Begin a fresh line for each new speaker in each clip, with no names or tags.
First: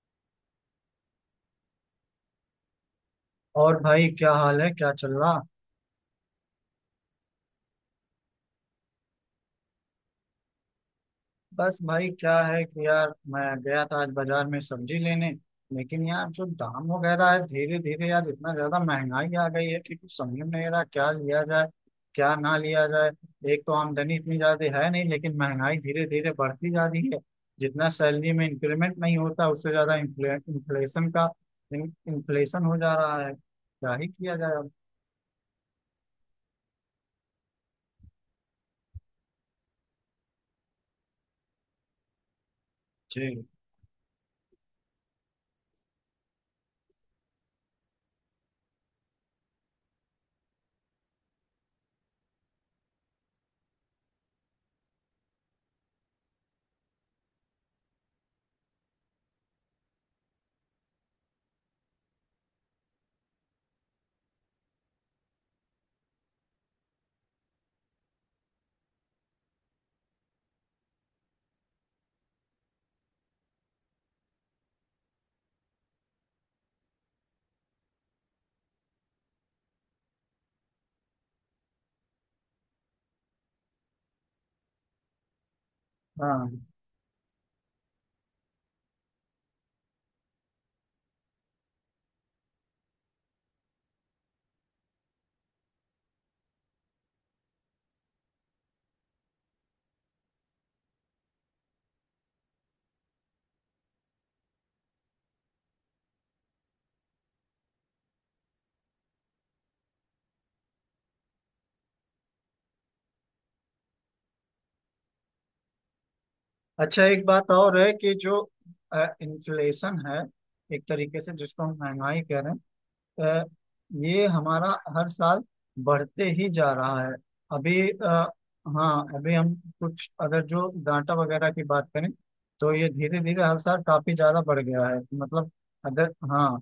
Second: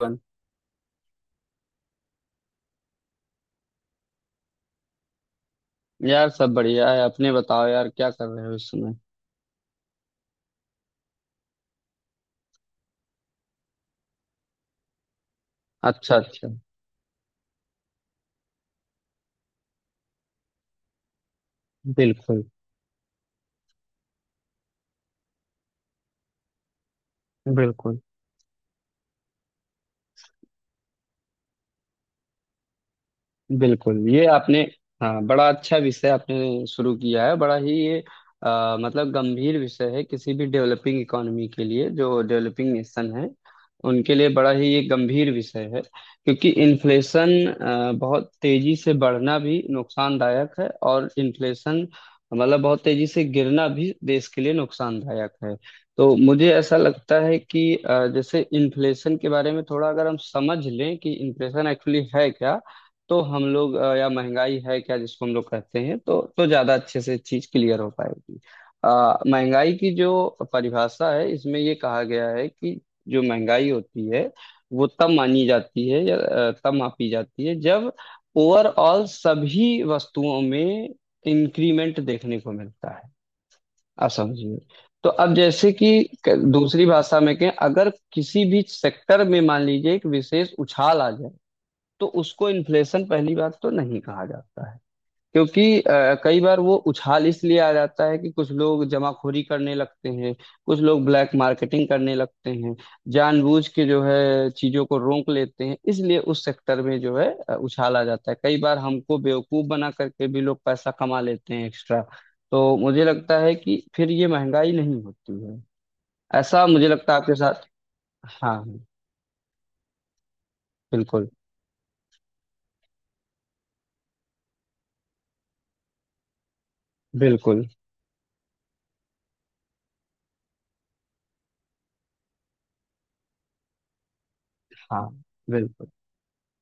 अपन।
और भाई, क्या हाल है? क्या चल रहा?
यार, सब बढ़िया है। अपने बताओ यार, क्या कर रहे हो इस समय।
बस भाई, क्या है कि यार, मैं गया था आज बाजार में सब्जी लेने। लेकिन
अच्छा,
यार, जो
अच्छा।
दाम वगैरह है धीरे धीरे, यार इतना ज्यादा महंगाई आ गई है कि कुछ समझ में नहीं आ रहा क्या लिया जाए, क्या
बिल्कुल
ना लिया जाए। एक तो आमदनी इतनी ज्यादा है नहीं, लेकिन महंगाई धीरे धीरे बढ़ती जा रही है। जितना
बिल्कुल।
सैलरी में इंक्रीमेंट नहीं होता, उससे ज्यादा इन्फ्लेशन का इन्फ्लेशन हो जा रहा है। क्या
बिल्कुल,
ही
ये
किया जाए
आपने।
अब।
हाँ, बड़ा अच्छा विषय आपने शुरू किया है, बड़ा ही ये मतलब गंभीर विषय है किसी भी डेवलपिंग इकोनॉमी के लिए, जो डेवलपिंग नेशन है
जी।
उनके लिए बड़ा ही ये गंभीर विषय है क्योंकि इन्फ्लेशन बहुत तेजी से बढ़ना भी नुकसानदायक है और इन्फ्लेशन मतलब बहुत तेजी से गिरना भी देश के लिए नुकसानदायक है। तो मुझे ऐसा लगता है कि जैसे इन्फ्लेशन के बारे में थोड़ा अगर हम समझ लें कि इन्फ्लेशन एक्चुअली है क्या, तो हम लोग या महंगाई है क्या जिसको हम लोग कहते हैं, तो ज्यादा अच्छे से चीज क्लियर हो पाएगी। महंगाई की जो परिभाषा है, इसमें ये कहा गया है कि जो महंगाई होती है वो तब मानी जाती है या तब मापी जाती है जब ओवरऑल सभी वस्तुओं में इंक्रीमेंट देखने को मिलता है। आप समझिए, तो अब जैसे कि
हाँ।
दूसरी भाषा में कहें, अगर किसी भी सेक्टर में मान लीजिए एक विशेष उछाल आ जाए तो उसको इन्फ्लेशन पहली बात तो नहीं कहा जाता है क्योंकि कई बार वो उछाल इसलिए आ जाता है कि कुछ लोग जमाखोरी करने लगते हैं, कुछ लोग ब्लैक मार्केटिंग करने लगते हैं, जानबूझ के जो है चीजों को रोक लेते हैं, इसलिए उस सेक्टर में जो है उछाल आ जाता है, कई बार हमको बेवकूफ बना करके भी लोग पैसा कमा लेते हैं एक्स्ट्रा। तो मुझे लगता है कि फिर ये महंगाई नहीं होती है, ऐसा मुझे
अच्छा,
लगता है
एक
आपके
बात
साथ।
और है कि जो
हाँ।
इन्फ्लेशन है, एक तरीके
बिल्कुल।
से जिसको हम महंगाई कह रहे हैं, ये हमारा हर साल बढ़ते ही जा रहा है।
बिल्कुल।
अभी हाँ, अभी हम कुछ अगर जो डाटा वगैरह की बात करें, तो ये धीरे धीरे हर साल काफी ज्यादा बढ़ गया है
हाँ।
मतलब।
बिल्कुल।
अगर हाँ।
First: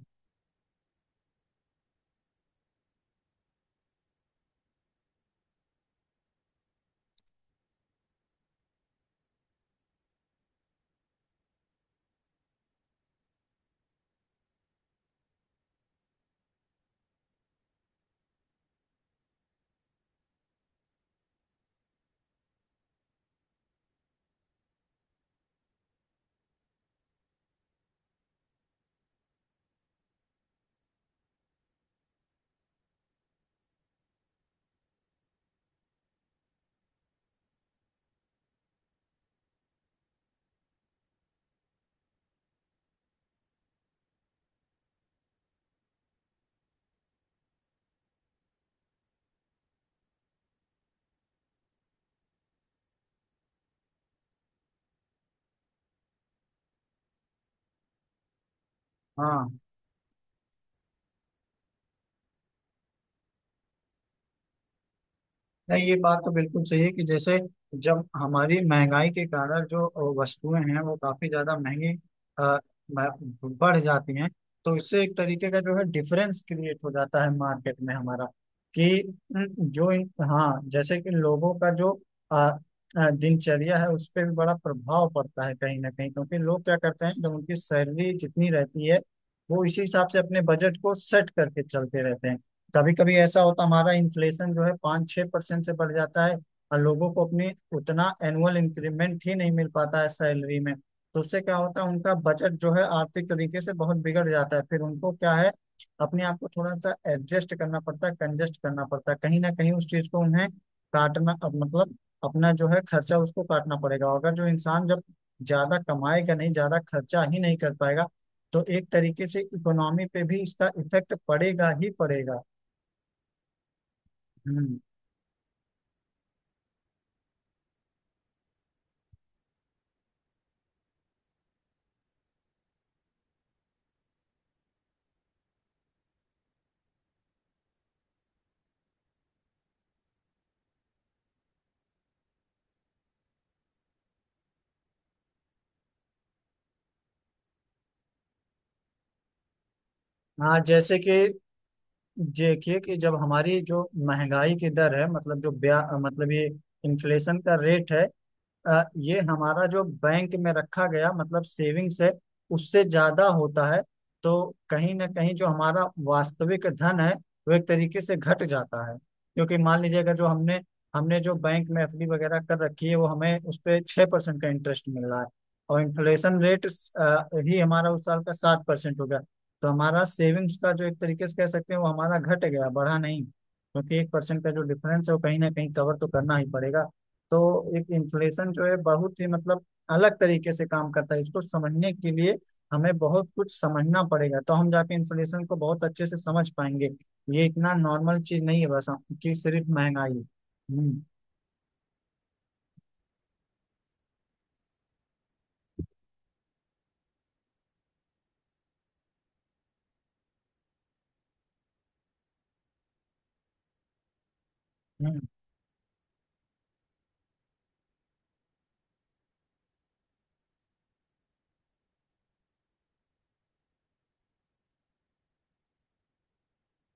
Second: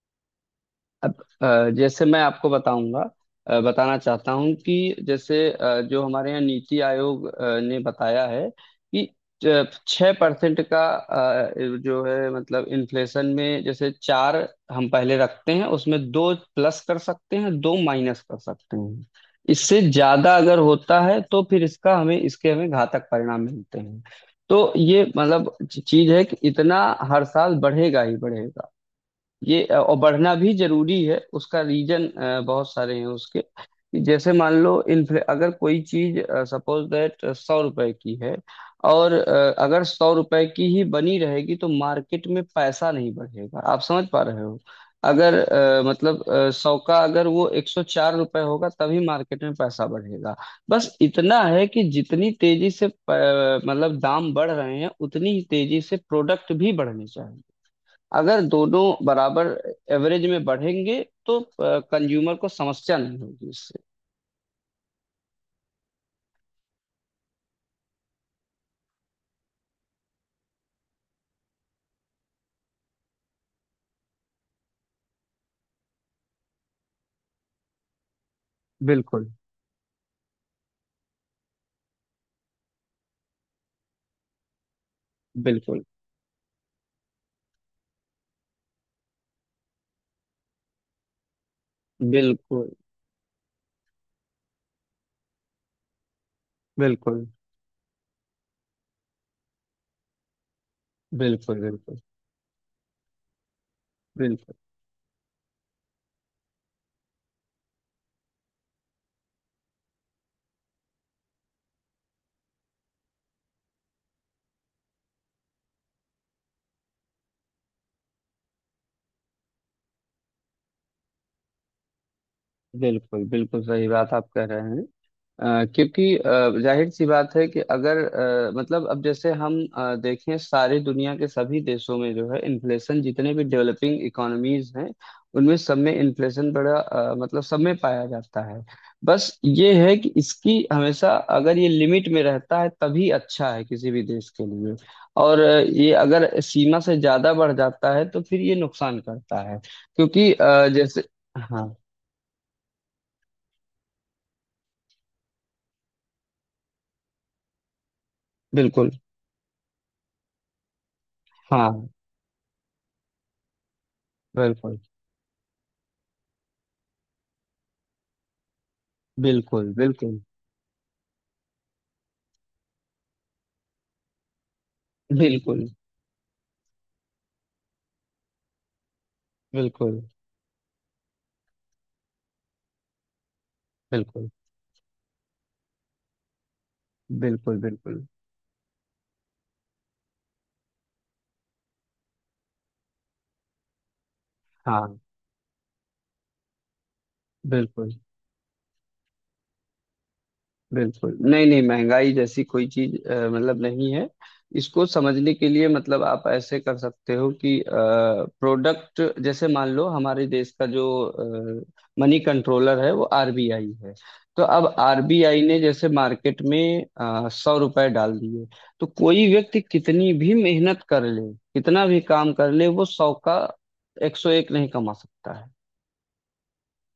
अब जैसे मैं आपको बताऊंगा, बताना चाहता हूं कि जैसे जो हमारे यहाँ नीति आयोग ने बताया है कि 6% का जो है मतलब इन्फ्लेशन में, जैसे चार हम पहले रखते हैं, उसमें दो प्लस कर सकते हैं, दो माइनस कर सकते हैं। इससे ज्यादा अगर होता है तो फिर इसका हमें इसके हमें घातक परिणाम मिलते हैं। तो ये मतलब चीज है कि इतना हर साल बढ़ेगा ही बढ़ेगा। ये और बढ़ना भी जरूरी है, उसका रीजन बहुत सारे हैं उसके। कि जैसे मान लो इन्फ्ले अगर कोई चीज सपोज दैट 100 रुपए की है, और अगर 100 रुपए की ही बनी रहेगी तो मार्केट में पैसा नहीं बढ़ेगा। आप समझ पा रहे हो? अगर मतलब सौ का अगर वो 104 रुपए होगा तभी मार्केट में पैसा बढ़ेगा। बस इतना है कि जितनी तेजी से मतलब दाम बढ़ रहे हैं, उतनी ही तेजी से प्रोडक्ट भी बढ़ने, अगर दोनों बराबर
हाँ।
एवरेज में बढ़ेंगे तो कंज्यूमर को समस्या नहीं होगी इससे।
नहीं, ये बात तो बिल्कुल सही है कि जैसे जब हमारी महंगाई के कारण जो वस्तुएं हैं, वो काफी ज्यादा महंगी अ, बढ़ जाती हैं, तो इससे एक तरीके का जो है डिफरेंस क्रिएट हो जाता है मार्केट में हमारा, कि
बिल्कुल।
न, जो इन हाँ, जैसे कि लोगों का जो अ, दिनचर्या है, उस पर भी बड़ा प्रभाव पड़ता है कहीं
बिल्कुल।
ना कहीं, क्योंकि लोग क्या करते हैं जब उनकी सैलरी जितनी रहती है, वो इसी हिसाब से अपने बजट को सेट करके चलते रहते हैं।
बिल्कुल।
कभी कभी ऐसा होता, हमारा इन्फ्लेशन जो है 5-6% से बढ़ जाता है, और लोगों को
बिल्कुल।
अपने उतना एनुअल इंक्रीमेंट ही नहीं मिल पाता है सैलरी में। तो उससे क्या
बिल्कुल।
होता है,
बिल्कुल।
उनका बजट जो है आर्थिक तरीके से बहुत बिगड़
बिल्कुल।
जाता है, फिर उनको क्या है, अपने आप को थोड़ा सा एडजस्ट करना पड़ता है, कंजस्ट करना पड़ता है, कहीं ना कहीं उस चीज को उन्हें काटना, अब मतलब अपना जो है खर्चा उसको काटना पड़ेगा, और अगर जो इंसान जब ज्यादा कमाएगा नहीं, ज्यादा खर्चा ही नहीं कर पाएगा, तो एक तरीके से इकोनॉमी पे भी इसका इफेक्ट पड़ेगा ही पड़ेगा।
बिल्कुल। बिल्कुल सही बात आप कह रहे
हम्म,
हैं। क्योंकि जाहिर सी बात है कि अगर मतलब अब जैसे हम देखें, सारी दुनिया के सभी देशों में जो है इन्फ्लेशन, जितने भी डेवलपिंग इकोनॉमीज हैं उनमें सब में इन्फ्लेशन बड़ा मतलब सब में पाया जाता है। बस ये है कि इसकी हमेशा, अगर ये लिमिट में रहता है तभी अच्छा है किसी भी देश के लिए। और ये अगर सीमा से ज्यादा बढ़ जाता है तो फिर ये नुकसान करता है, क्योंकि
हाँ, जैसे
जैसे।
कि
हाँ।
देखिए कि जब हमारी जो महंगाई की दर है, मतलब जो ब्या मतलब ये इन्फ्लेशन का रेट है,
बिल्कुल।
ये हमारा जो बैंक में रखा गया मतलब
हाँ।
सेविंग्स है, उससे ज्यादा होता है, तो
बिल्कुल।
कहीं ना कहीं जो हमारा वास्तविक धन है, वो एक तरीके से घट जाता है। क्योंकि
बिल्कुल।
मान लीजिए अगर
बिल्कुल।
जो हमने हमने जो बैंक में एफडी वगैरह कर रखी है, वो हमें उस पे 6% का इंटरेस्ट मिल रहा है,
बिल्कुल।
और इन्फ्लेशन रेट ही हमारा उस साल का 7% हो गया, तो
बिल्कुल।
हमारा सेविंग्स का जो एक तरीके से कह सकते हैं, वो हमारा घट गया, बढ़ा नहीं, क्योंकि एक
बिल्कुल।
परसेंट का जो डिफरेंस है वो कहीं ना कहीं कवर तो करना ही पड़ेगा।
बिल्कुल।
तो एक
बिल्कुल।
इन्फ्लेशन जो है बहुत ही मतलब अलग तरीके से काम करता है। इसको समझने के लिए हमें बहुत कुछ समझना पड़ेगा, तो हम जाके
हाँ।
इन्फ्लेशन को बहुत अच्छे से समझ पाएंगे। ये इतना
बिल्कुल।
नॉर्मल चीज नहीं है बस कि सिर्फ महंगाई। हम्म।
बिल्कुल नहीं, नहीं, महंगाई जैसी कोई चीज मतलब नहीं है। इसको समझने के लिए मतलब आप ऐसे कर सकते हो कि प्रोडक्ट, जैसे मान लो, हमारे देश का जो मनी कंट्रोलर है वो आरबीआई है। तो अब
हम्म।
आरबीआई ने जैसे मार्केट में 100 रुपए डाल दिए, तो कोई व्यक्ति कितनी भी मेहनत कर ले, कितना भी काम कर ले, वो सौ का 101 नहीं कमा सकता है।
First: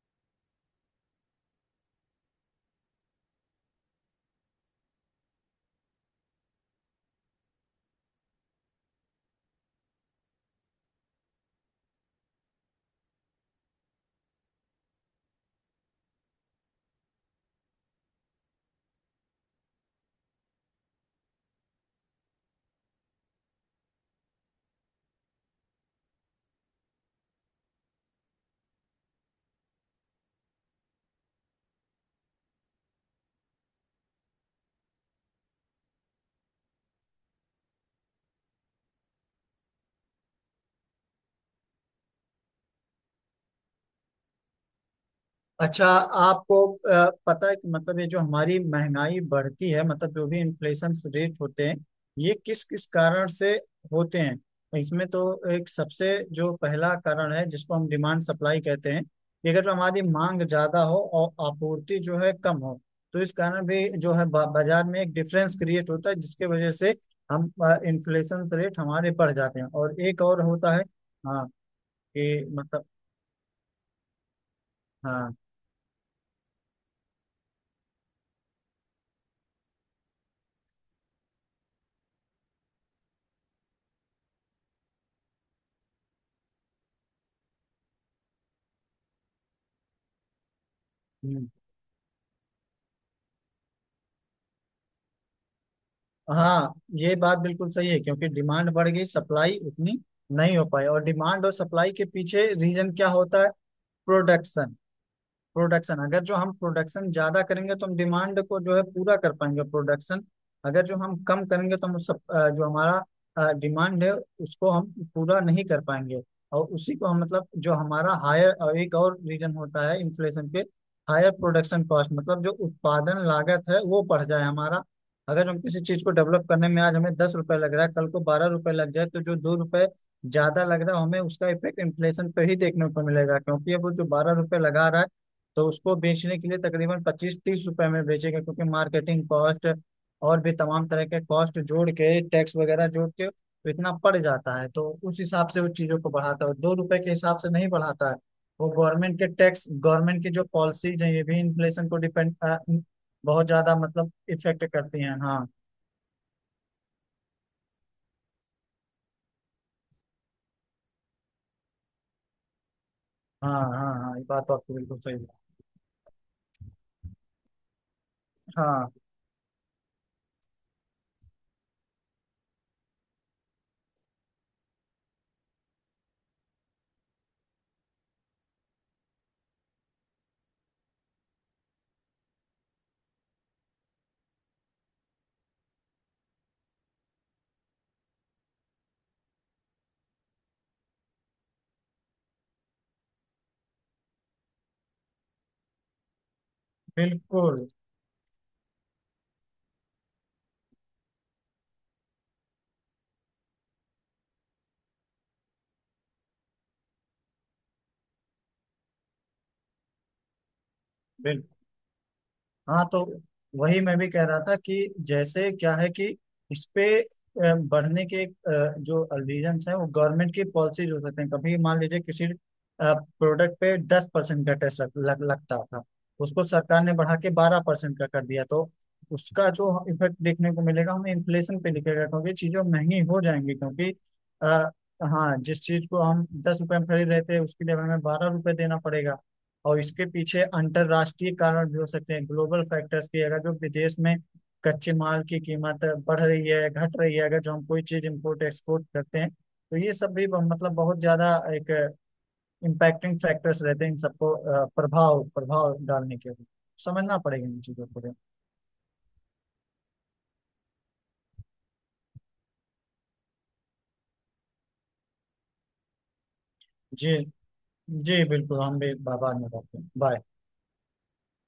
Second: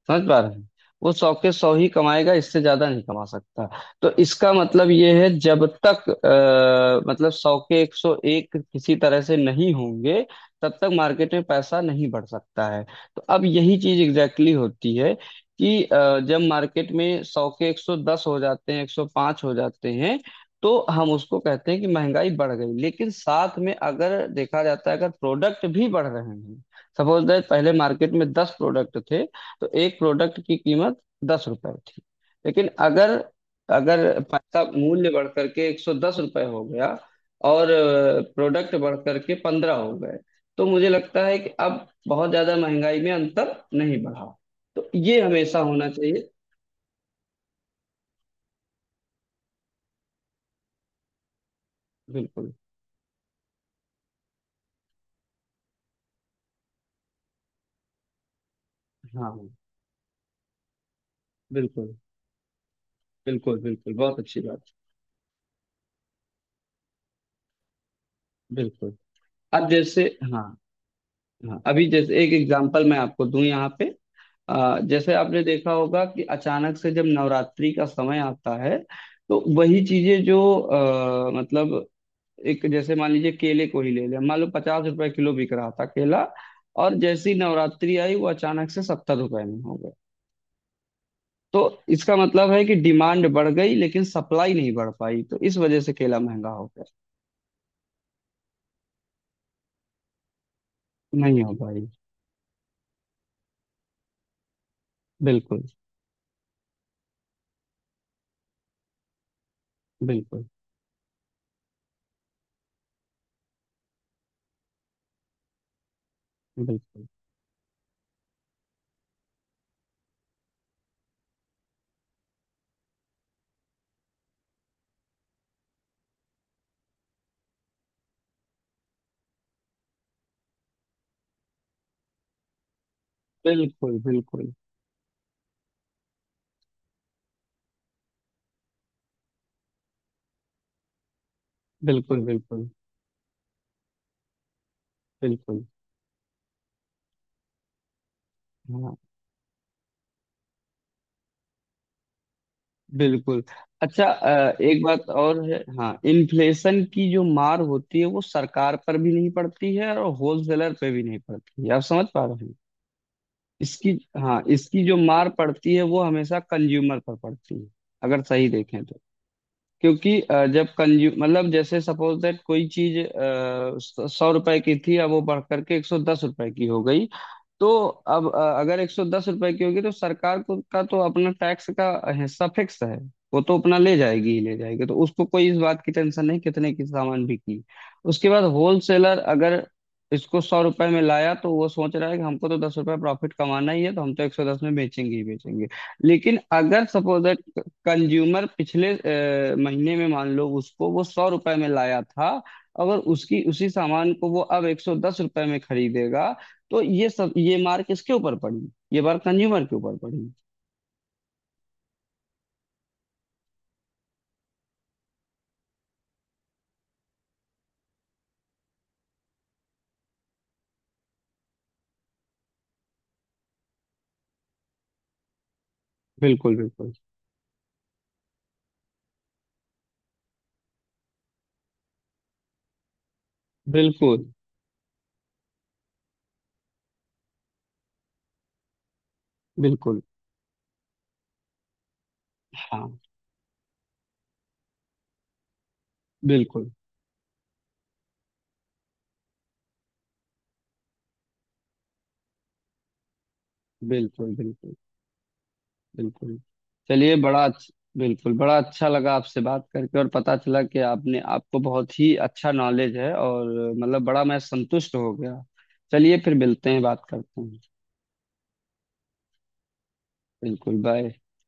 समझ पा रहे हैं? वो सौ के सौ ही कमाएगा, इससे ज्यादा नहीं कमा सकता। तो इसका मतलब ये है, जब तक मतलब सौ के 101 किसी तरह से नहीं होंगे, तब तक मार्केट में पैसा नहीं बढ़ सकता है। तो अब यही चीज एग्जैक्टली exactly होती है कि जब मार्केट में सौ के 110 हो जाते हैं, 105 हो जाते हैं, तो हम उसको कहते हैं कि महंगाई बढ़ गई। लेकिन साथ में अगर देखा जाता है अगर प्रोडक्ट भी बढ़ रहे हैं, सपोज दैट पहले मार्केट में 10 प्रोडक्ट थे तो एक प्रोडक्ट की कीमत 10 रुपए थी, लेकिन अगर अगर पैसा मूल्य बढ़ करके 110 रुपये हो गया और प्रोडक्ट बढ़ करके 15 हो गए, तो मुझे लगता है कि अब बहुत ज्यादा महंगाई में अंतर नहीं बढ़ा। तो ये हमेशा
अच्छा,
होना चाहिए।
आपको पता है कि मतलब ये जो हमारी महंगाई बढ़ती है, मतलब जो भी इन्फ्लेशन रेट होते हैं, ये
बिल्कुल।
किस किस कारण से होते हैं, तो इसमें तो एक सबसे जो पहला कारण है जिसको हम डिमांड सप्लाई कहते हैं
हाँ, हाँ।
कि अगर हमारी मांग ज्यादा हो और
बिल्कुल।
आपूर्ति जो है कम हो, तो इस
बिल्कुल।
कारण भी
बिल्कुल
जो
बहुत
है
अच्छी बात।
बाजार में एक डिफरेंस क्रिएट होता है जिसके वजह से हम इन्फ्लेशन रेट
बिल्कुल।
हमारे बढ़ जाते हैं।
अब
और
जैसे,
एक और
हाँ,
होता है। हाँ,
हाँ, अभी जैसे एक
कि
एग्जांपल
मतलब।
मैं आपको दूं यहाँ पे। जैसे
हाँ।
आपने देखा होगा कि अचानक से जब नवरात्रि का समय आता है, तो वही चीजें जो मतलब, एक जैसे मान लीजिए केले को ही ले लें, मान लो 50 रुपए किलो बिक रहा था केला, और जैसी नवरात्रि आई वो अचानक से 70 रुपए में हो गया।
हम्म।
तो इसका मतलब है कि डिमांड बढ़ गई, लेकिन सप्लाई नहीं बढ़ पाई, तो इस वजह से केला महंगा हो
हाँ,
गया।
ये बात बिल्कुल सही है क्योंकि डिमांड बढ़ गई, सप्लाई उतनी नहीं हो पाई। और
नहीं
डिमांड और
हो पाई।
सप्लाई के पीछे रीजन क्या होता है? प्रोडक्शन।
बिल्कुल।
प्रोडक्शन, अगर जो हम प्रोडक्शन ज्यादा करेंगे तो हम डिमांड को जो है पूरा कर पाएंगे। प्रोडक्शन
बिल्कुल।
अगर जो हम कम करेंगे तो हम उस जो हमारा डिमांड है, उसको हम पूरा नहीं कर पाएंगे। और उसी
बिल्कुल।
को हम मतलब जो हमारा हायर, एक और रीजन होता है इन्फ्लेशन पे, हायर प्रोडक्शन कॉस्ट। मतलब जो उत्पादन लागत है वो बढ़ जाए हमारा। अगर हम किसी चीज को डेवलप करने में आज हमें 10 रुपए लग रहा है, कल को 12 रुपए लग जाए, तो जो 2 रुपए ज्यादा लग रहा है हमें, उसका इफेक्ट इन्फ्लेशन पे ही देखने को मिलेगा, क्योंकि अब वो
बिल्कुल।
जो बारह
बिल्कुल।
रुपए लगा रहा है, तो उसको बेचने के लिए तकरीबन 25-30 रुपए में बेचेगा, क्योंकि मार्केटिंग कॉस्ट और भी तमाम तरह के कॉस्ट जोड़ के,
बिल्कुल।
टैक्स
बिल्कुल।
वगैरह जोड़ के तो इतना पड़ जाता है, तो उस हिसाब से
बिल्कुल।
वो चीज़ों को बढ़ाता है, 2 रुपए के हिसाब से नहीं बढ़ाता है। वो
हाँ।
गवर्नमेंट के टैक्स, गवर्नमेंट की जो पॉलिसीज हैं, ये भी इन्फ्लेशन को डिपेंड
बिल्कुल।
बहुत ज्यादा
अच्छा,
मतलब इफेक्ट
एक
करती
बात
हैं।
और
हाँ।
है। हाँ, इन्फ्लेशन की जो मार होती है वो सरकार पर भी नहीं पड़ती है और होलसेलर पे भी नहीं पड़ती है। आप समझ पा रहे हैं?
हाँ, हाँ,
इसकी
हाँ, ये
हाँ,
बात तो आपकी
इसकी जो
बिल्कुल सही है।
मार पड़ती है वो हमेशा कंज्यूमर पर पड़ती है, अगर सही देखें
हाँ।
तो। क्योंकि जब कंज्यूम मतलब, जैसे सपोज दैट कोई चीज 100 रुपए की थी, अब वो बढ़ करके 110 रुपए की हो गई, तो अब अगर 110 रुपए की होगी तो सरकार को का तो अपना टैक्स का हिस्सा फिक्स है। वो तो अपना ले जाएगी ही ले जाएगी, तो उसको कोई इस बात की टेंशन नहीं कितने की सामान बिकी। उसके बाद होलसेलर अगर इसको 100 रुपए में लाया तो वो सोच रहा है कि हमको तो 10 रुपए प्रॉफिट कमाना ही है, तो हम तो 110 में बेचेंगे ही बेचेंगे। लेकिन अगर सपोज दैट
बिल्कुल,
कंज्यूमर पिछले महीने में, मान लो, उसको वो 100 रुपए में लाया था, अगर उसकी उसी सामान को वो अब 110 रुपए में खरीदेगा, तो ये मार किसके ऊपर पड़ी? ये बार कंज्यूमर के ऊपर पड़ी।
बिल्कुल। हाँ तो वही मैं भी कह रहा था कि जैसे क्या है कि इस पे बढ़ने के जो रीजंस हैं, वो गवर्नमेंट की पॉलिसीज हो सकते हैं। कभी मान लीजिए किसी प्रोडक्ट पे 10% का टैक्स लग, लग, लगता था, उसको
बिल्कुल।
सरकार
बिल्कुल।
ने बढ़ा के 12% का कर दिया, तो उसका जो इफेक्ट देखने को मिलेगा हमें, इन्फ्लेशन पे दिखेगा क्योंकि चीजें महंगी हो जाएंगी, क्योंकि
बिल्कुल।
आ, हाँ, जिस चीज को हम 10 रुपए में खरीद रहे थे, उसके लिए हमें बारह रुपए देना पड़ेगा। और
बिल्कुल।
इसके पीछे अंतरराष्ट्रीय कारण भी हो सकते हैं, ग्लोबल
हाँ।
फैक्टर्स की, अगर जो विदेश में कच्चे माल की कीमत बढ़ रही है,
बिल्कुल।
घट रही है, अगर जो हम कोई चीज इम्पोर्ट एक्सपोर्ट करते हैं, तो ये सब भी मतलब बहुत ज्यादा एक इम्पैक्टिंग फैक्टर्स रहते हैं, इन सबको
बिल्कुल। बिल्कुल।
प्रभाव प्रभाव डालने के
बिल्कुल।
लिए
चलिए,
समझना
बड़ा
पड़ेगा इन चीजों को।
बिल्कुल, बड़ा अच्छा लगा आपसे बात करके, और पता चला कि आपने आपको बहुत ही अच्छा नॉलेज है, और मतलब बड़ा मैं संतुष्ट हो गया। चलिए, फिर मिलते हैं, बात
जी।
करते हैं।
जी बिल्कुल, हम भी बाद में करते हैं। बाय।
बिल्कुल भाई।